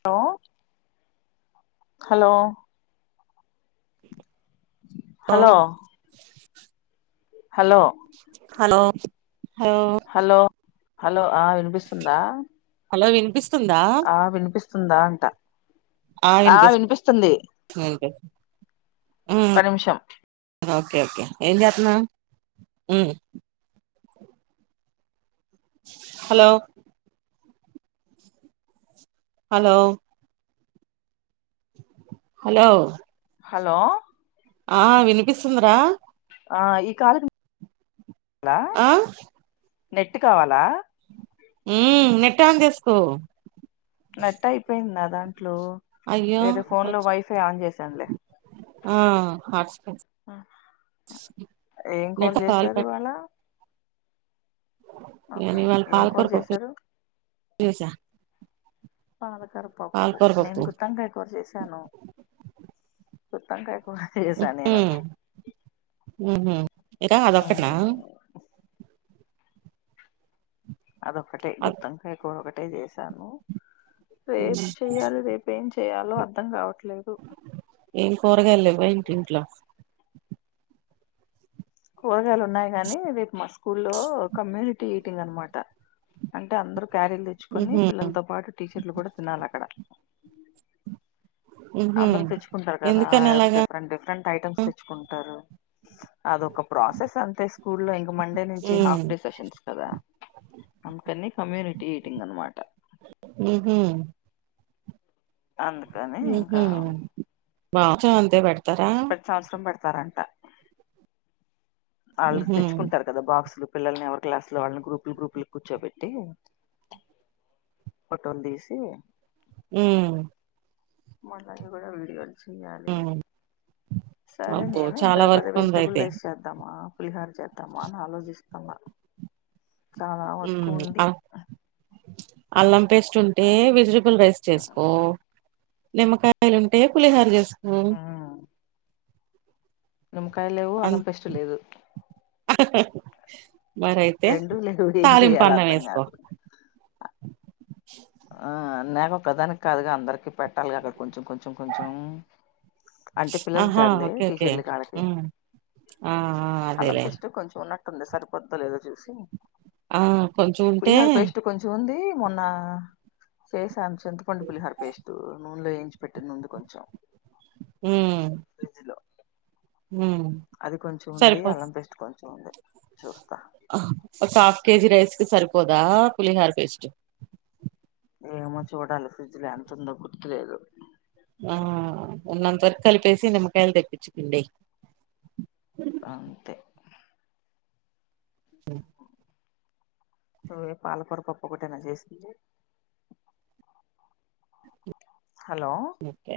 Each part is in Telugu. హలో హలో లో hello hello hello hello hello ఆ వినిపిస్తుందా హలో వినిపిస్ ఆ వినిపిస్తుందా అంట ఆ వినిపిస్తుంది వినిపిస్తుంది ఉమ్ ఒక్క నిమిషం ఓకే ఓకే ఏం చెత్తన్నావ్ మ్మ్ హలో హలో హలో హలో ఆ వినిపిస్తుందరా ఆ ఈ కాల్ [unintelligible] ఆ నెట్టు కావాలా హ్మ్ నెట్టు ఆన్ చేసుకో నెట్ అయిపోయింది నా దాంట్లో అయ్యో వేరే ఫోన్ లో వై ఫై ఆన్ చేసాన్ లే ఆ హాట్స్పాట్ ఏం కూర నెట్ట కాల్ చేశారు పెట్ ఇవాళ ఓకే ఎనిమల్ ఏం పాల్ కూర [unintelligible] చేశారు చేసా పాలకర పప్పు పాలకూర నేను పప్పు గుత్తంకాయ కూర చేసాను గుత్తంకాయ కూర చేశాను నేను హ్మ్ హు ఇగ అదొక్కటేనా అదొకటే గుత్తోంకాయ కూర ఒకటే చేశాను రేపు చెయ్యాలి రేపు ఏం చే య్యాలో అర్థం కావట్లే ఏం కూరగాయలు లేవా ఇంటి ఇంట్లో కూరగాయలు ఉన్నాయి గాని రేపు మా స్కూల్లో కమ్యూనిటీ ఈటింగ్ అనమాట అంటే అందరుూ క్యారీలు తెచ్చుకొని ఉహూ పిల్లలతో పాటు టీచర్లు కూడా తినాలి అక్కడ ఉహూ అందరు తెచ్చుకుంటారు కదా ఎందుకని అలాగా డిఫరెంట్ డిఫరెంట్ ఐటమ్స్ తెచ్చుకుంటారు అదొక ప్రాసెస్ అంతే స్కూల్లో ఇంకా మండే నుంచి ఉమ్ హాఫ్ డే సెషన్స్ కదా అందుకని కమ్యూనిటీ ఈటింగ్ అనమాట హ్మ్ హు అందుకని మ్మ్ హు ఇంకా బా చొ అంతే పెడతారు ప్రతి సంవత్సరం పెడతారంట ఆళ్ళు ఉహు తెచ్చుకుంటారు కదా బాక్సులు పిల్లల్ని ఎవరి క్లాస్ లో వాళ్ళని గ్రూపులు గ్రూపులు కూర్చోబెట్టి పొటోలు తీసి మ్మ్ మలా ఇవడ విడియో చెయ్యాలి ఉ సరే అబ్బో నేను ఇంకా చాలా పద వర్క్ ఉంది వెజిటబుల్ అయితే రైస్ చేద్దామా బహార్ చేద్దామా అని ఆలోచిస్తన్నా అ అల్లంపేస్ ంటే అది వెజిటబుల్ రైస్ చేసుకో నిమ్మకాయలుంటే కూలిహర చేసుకో అ నుమ్మకాయ లేవు అల్లం పెస్ట్ లేదు మరి అయితే రెండు లేవు ఏం తాలిం చెయ్యాలో పన్నం అర్థం వేసుకో కావట్లే ఆ నాక ఒకదానికి కాదుగా అందరికిీ పెట్టాలి అక్కడ కొంచెం కొంచెం కొంచెం అంటే పిల్లలకి ఆహా గదిలే ఓకే ఓకే టీచర్లు కాళకి ఉ ఆ ఆ అదేలే అల్లంపిస్టు కొంచెం ఉన్నట్టుంది సరిపోద్దులుద చూసి ఆ కొంచెం ఉంటే పల్లారు పసిట్ కొంచం ఉంది మొన్న చేసాను చింతపొం పులిహర పేస్ట్ నూనెలో వయించి పెట్టినంది కొంచెం ఆ ఫ్రిడ్జ్ లో అది కొంచెం ఉంది అల్లం పెస్ట్ కొంచెం ఉంది చూస్త ఒక హాఫ్ కేజి రైస్కి సరిపోదా పులిహార్ పేస్ట్ ఏమో చూడాలి ఫ్రిడ్జ్ లో ఎంత ఉందో గుర్తులేదు తొకాల పేసి నమ కయల్ తెప్పించుకుందే అంతే సం ఏ పాలప పప్ప కట్టనా చేసి హలో ఓకే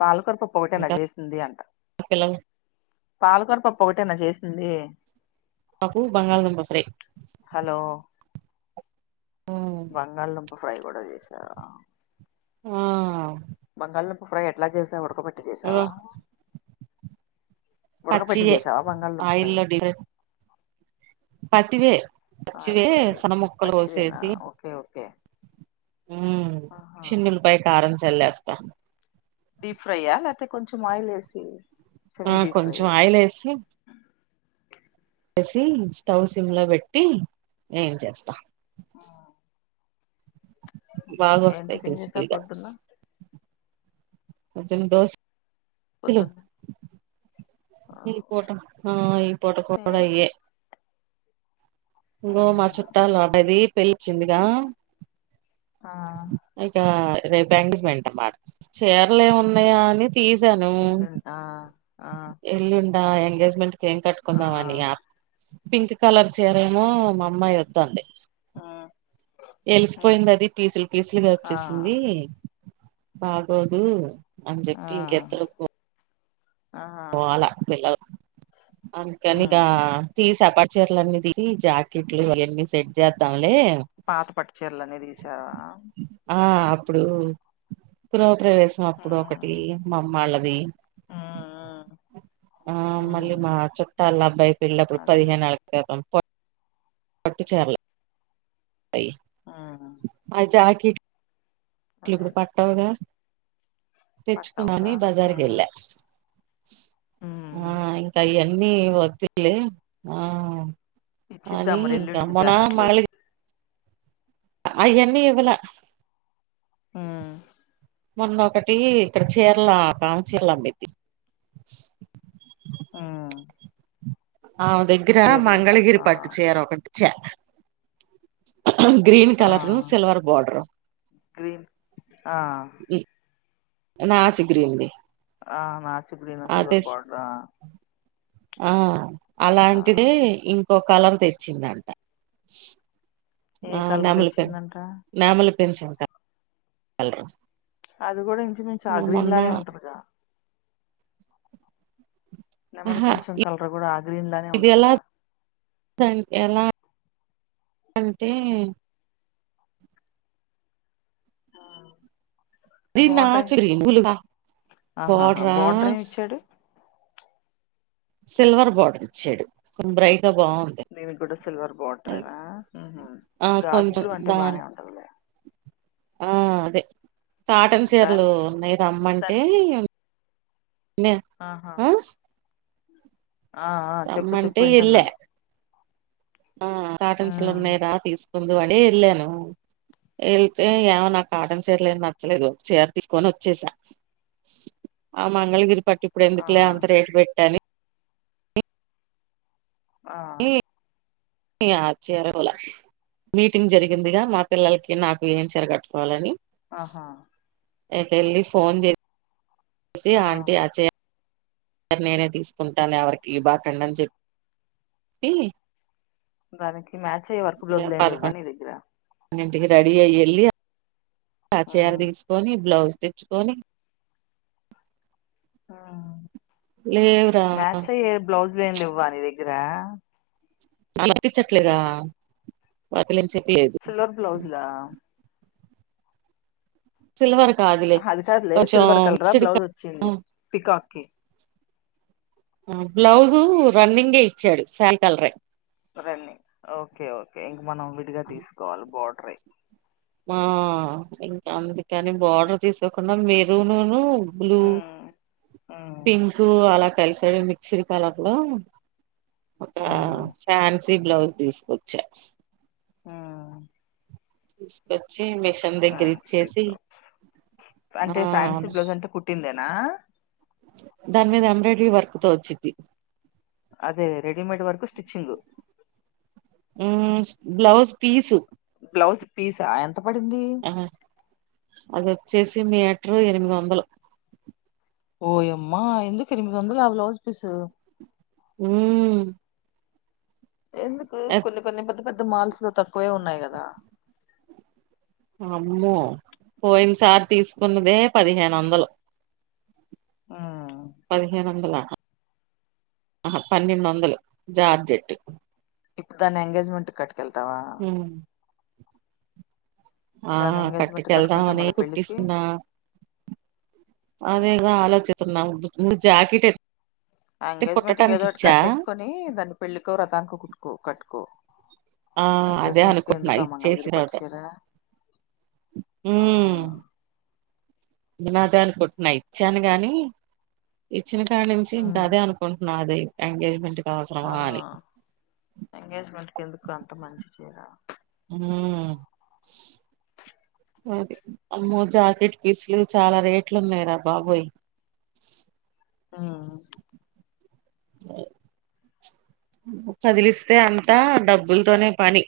పాలకొరపు పొట ఇంకా నజేసింది అంట పిల్లలు పాలకూర పప్పు ఒకటేనా చేసింది అకు బంగాళ నుం బ ఫరే హలో పోవు బంగాళదుంప ఫ్రై కూడా చేశారా ఆ బంగాళ దుంప ఫ్రై ఎట్లా చేసావా ఉడకబెట్టి చేసావా పచ్చయే బంగాళదుంప ఫ్రై ఆయిల్డి పతివే పచ్చివే ఆయిల్ అది సన్న మొక్కలు పచ్చివేనా వసేసి ఓకే ఓకే ఉ ఆహా చిన్నల ప కారం చల్లేస్తా డీప్ ఫ్రైయా లేకపోతే కొంచెం ఆయిల్ వేసి ఆ సెమీ డీప్ కొంచెం ఫ్రైయా ఆయిలేస్ సి స్టవ్ సిమ్ లో పెట్టి ఏం చేస్తా ఆ బాగ వస్తస్తాయి టిఫిన్ చేసావ్ క్రిస్పిగా పొద్దున్న మ దోస పద్ద ఈ ఫట ఈ ఫట నే కూడాడయే ఇం ఆ గో మా చుట్టలాడది పలిచిందిగా ఆ ఇక రేప్ ఎంగేజ్మెంట్ అమాట చరలు ఏమి ఉన్నాయా అని తీసాను ఎల్లుండి ఆ ఆ ఎల్లుండా ఎంగేజ్మెంట్ ఏం ఆ కట్టుకుందామని పింక్ కలర్ చీర ఏమో మా అమ్మాయి వద్దంది ఆ ఎలిసిపోయింది అది పీసులు పీసులుగా ఆ వచ్చేసింది బాగోదు అం చెప్పటి ఇంక ఎద్దరుకో ఆ ఆ పోవాలా పిల్లలు అందుకని ఇక ఉమ్ తీసా పట్ పక్చర్లు అన్ని తీసి జాకెట్లు ఇవన్నీ సెట్ చేద్దాంలే పాత పట్టుచర్లనే తీసావా ఆ అప్పుడు క్రాప్ ప్రవేశం అప్పుడు ఒకటి ఉమ్ మామ్మళ్ళది ఉమ్ ఆ మళ్ళీ ఉమ్ మా చుట్టాల అబ్బాయిది వెళ్ళప్పుడు అదేలే పదిహేనేళ్ళ క్రితం పట్టు చీరలే ఉమ్ ఆ జాకిట్ ట్లు ఇపుడు అదేలే పట్టవుగా పట్టావుగా తెచ్చుకుందామని బజార్కి ఉమ్ వెళ్ళా ఉమ్ ఆ ఇంక అయన్నీ వద్దులే ఆ ఇచ్చిద్దాం అని మరి ఇంగ ఎల్లుండికి మొన్న జాకెట్లు మాల్ అయ్యన్నీ ఇవ్వళా ఉమ్ మొన్నొకటి ఇక్కడ కేరళ బాగా చీరలు అమ్మిద్ది ఆ ఆమె దగ్గర మంగళగిరి ఆ పట్టు చీర ఒకటి ఇచ్చా గ్రీన్ ఆ కలరు సిల్వర్ బాడరు గ్రీన్ ఆ నాచు గ్రీన్ ది ఆ నాచు గ్రీన్ సిల్వర్ బార్డరా ఆ అలాంటిదే ఇంకో కలర్ తెచ్చిందంట ఏ ఆ కలర్ నెమలి పెన్ తెచ్చిందంట నెమలి పించం కలరు అది కూడా ఇంచు మించు ఆ గ్రీన్ లానే ఉంటదికా నెమలి ఆహా పించం కలర్ కూడా ఆ గ్రీన్ లానే ఇదెలా ఉంటదిగా ఉంటదంటే అంటే ఆ అది నాచు గ్రీన్ ఆహాహా బార్డర్ ఏం ఇచ్చాడు సిల్వర్ బార్డర్ ఇచ్చాడు కొంచం బ్రైట్ గా బాగుంది దీనికి కూడా సిల్వర్ బార్డరేనా ఆ గాజు కొంచెం బ్లూ అంటే దాన్ బానే ఉంటదిలే ఆ అదే కాటన్ దాని చీరలు ఉన్నయి రమ్మంటే దాని ఆహా ఆ ఆ ఆ చెప్పు చెప్పు రమ్మంటే వింటన్నా ఎళ్ళా ఆ కాటన్ చీరలు ఉమ్ ఉన్నాయి రా తీసుకుందువు అంటే వెళ్ళాను వెళ్తే ఇగ నాకు కాటన్ చీరలు ఏం నచ్చలేదు చీర తీసుకొని వచ్చేసా ఆ మంగళగిరి పట్టు ఇప్పుడు ఆ ఎందుకు లే అంత రేటు పెట్టి అని ఆ అని ఇగ ఆ చీర కొనలా మీటింగ్ జరిగిందిగా మా పిల్లలకి నాకు ఏం చీర కట్టుకోవాలని ఆహా ఇక వెళ్ళి ఫోన్ చేసి ఆంటీ ఆ చీర ర నేనే తీసుకుంటాను ఎవరికి ఇయ్యబాకండి అని చెప్పి దానికి మ్యాచ్ అయ్యే వర్క్ బ్లౌజులు ఏం లెవ్వా నీ దగ్గర టికీ రెడీ అయ్యి వెళ్ళి ఆ చీర ఉహు తీసుకొని బ్లౌజ్ తెచ్చుకొని ఆ లేవురా మ్యాచ్ అయ్యే బ్లౌజ్లేం లెవ్వా నీ ద గ్గర అలా అనిపించట్లేగా [unintelligible] సిల్వర్ బ్లౌస్లా సిల్వర్ కాదులే అదికాదులే కొంచెం సిల్వర్ కలర్ మిక్స్డ్ బ్లౌజ్ వచ్చింది పికాక్కి బ్లౌజు రన్నింగే ఇచ్చాడు శారీ కలరే రన్నింగ్ ఓకే ఓకే ఇంక మనం విడిగా తీసుకోవాలి బార్డర్వి ఆ ఇంకా అందుకని బార్డర్ తీసుకోకుండా మెరునూను బ్లూ ఉమ్, ఉమ్, పింక్ అలా కలిసాడు మిక్స్డ్ కలర్ లో ఒక ఉమ్, ఫ్యాన్సీ బ్లౌజ్ తీసుకొచ్చా ఆ తీసికోచ్ మిషన్ ఫ్యాన్సీ దగ్గరిచ్చేసి బ్లౌజ్ ఆ నా దాన్ మీద ఎంబ్రాయిడరీ వర్క్తో వచ్చిది అదే రెడిీమేడ్ వర్కు స్టిచ్చింగ్ మ్ బ్లౌజ్ పీసు బ్లౌజ్ పీస ఎంత పడింది అహ అదిొచ్చేసి మీటరు ఎనిమిది వందలు ఓయ్ అమ్మా ఎందుక్ ఎనిమిది వందలా బ్లౌజ్ పీసు ఉమ్ ఎందుకు కొన్ని కొన్ని పెద్ద పెద్ద మాల్స్ లో తక్కువే ఉన్నాయి కదా అమ్మో పోయిన్ సార్ తీసుకున్నదే పదిహేను వందలు ఆ పదిహేను వందల అహ పన్నెండు వందలు జార్జెట్ ఇప్పుడు దాన్ని ఎంగేజ్మెంట్ కట్కెళ్తావా మ్మ్ ఆ దాన్ని ఎంగేజ్మెంట్ కట్టుకుంటే కట్టుకెళ్దామని మళ్ళీ పెళ్ళికి కుట్టిస్తున్నా అదేగ ఆలోచితున్నా ముందు జాకెట్ తే ఎంగేజ్మెంట్ కొట్టడానికి కేదో ఒకటి ఇచ్చా కట్టేసుకొని దాన్ని పెళ్లికో వ్రతానికి కుట్టుకో కట్టుకో ఆ అదే ఎంగేజ్మెంట్ కి అనుకుంటున్నా ఎందుకు ఆ ఇచ్చేసి మంగళగిరి నాతో పట్టుచీర ఆ నా దేనుకుంటున్నా ఇచ్చాను గాని ఇచ్చిిన్కాడ నుంచి ఇంక ఉమ్ అదే అనుకుంటున్నా అది ఎంగేజ్మెంట్ కి అవసరమా ఆ అని ఎంగేజ్మెంట్ కేందుకు అంత మంచి చీరా హు అది అమ్మో జాకిట్ పీస్లు చాల రేట్లున్నాయరా బాబోయ్ మ్ హయ్ కద్లిస్తే అంతా డబ్బుల్తోనే పని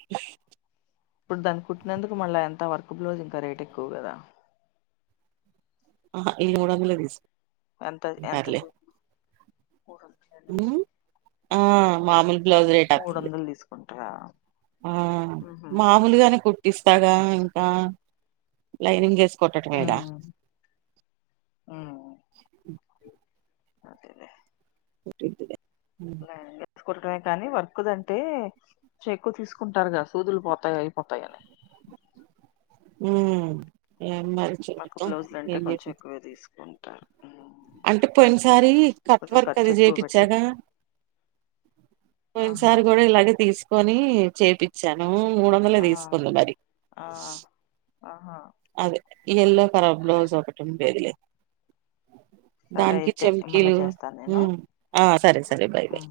ఇప్పుడు దాన్ని కుట్టినందుకు మళ్ళ ఎంత వర్క్ గ్లౌజ్జ ఇంకా రేట్ ఎక్కువ కదా అహా ఇవి మూడొందలే తీస్ ఎంత ఎంత చూపు హ్మ్ ఆ మామూల్ మూడొందలు తీసుకుంటారా ఆ ఉహు మామూల్గానే కుట్టిస్తాగ ఇంకా లైనింగ్ చేస్త కుట్టటమేగ ఉమ్ అదేలేే కుట్టిద్దిలే కురటమే కానీ వర్క్ దంటే చెక్కువ తీసుకుంటారుగా సూదులు పోతాయి అయిపోతాయని మ్ ఏం మరి చెత ఏ కుంటార అంటే పోయినసారి కొంచెం కట్వర్క్ ఖర్చు అది ఎక్కువ పెట్టి చేపిచ్చాగ పోయిన్ ఆహా సారి గూడ ఇలాగే తీసి కోనీ చేపిచ్చాను మూడు వందలే ఆ తీసుకుంది మరి ఆ ఆహా అదే ఎల్లో కలర్ సరే దాన్కి అయితే మళ్ళా చెంకీలు చేస్తాను నేను ఆ సరే సరే బై్ ఉమ్. బయ్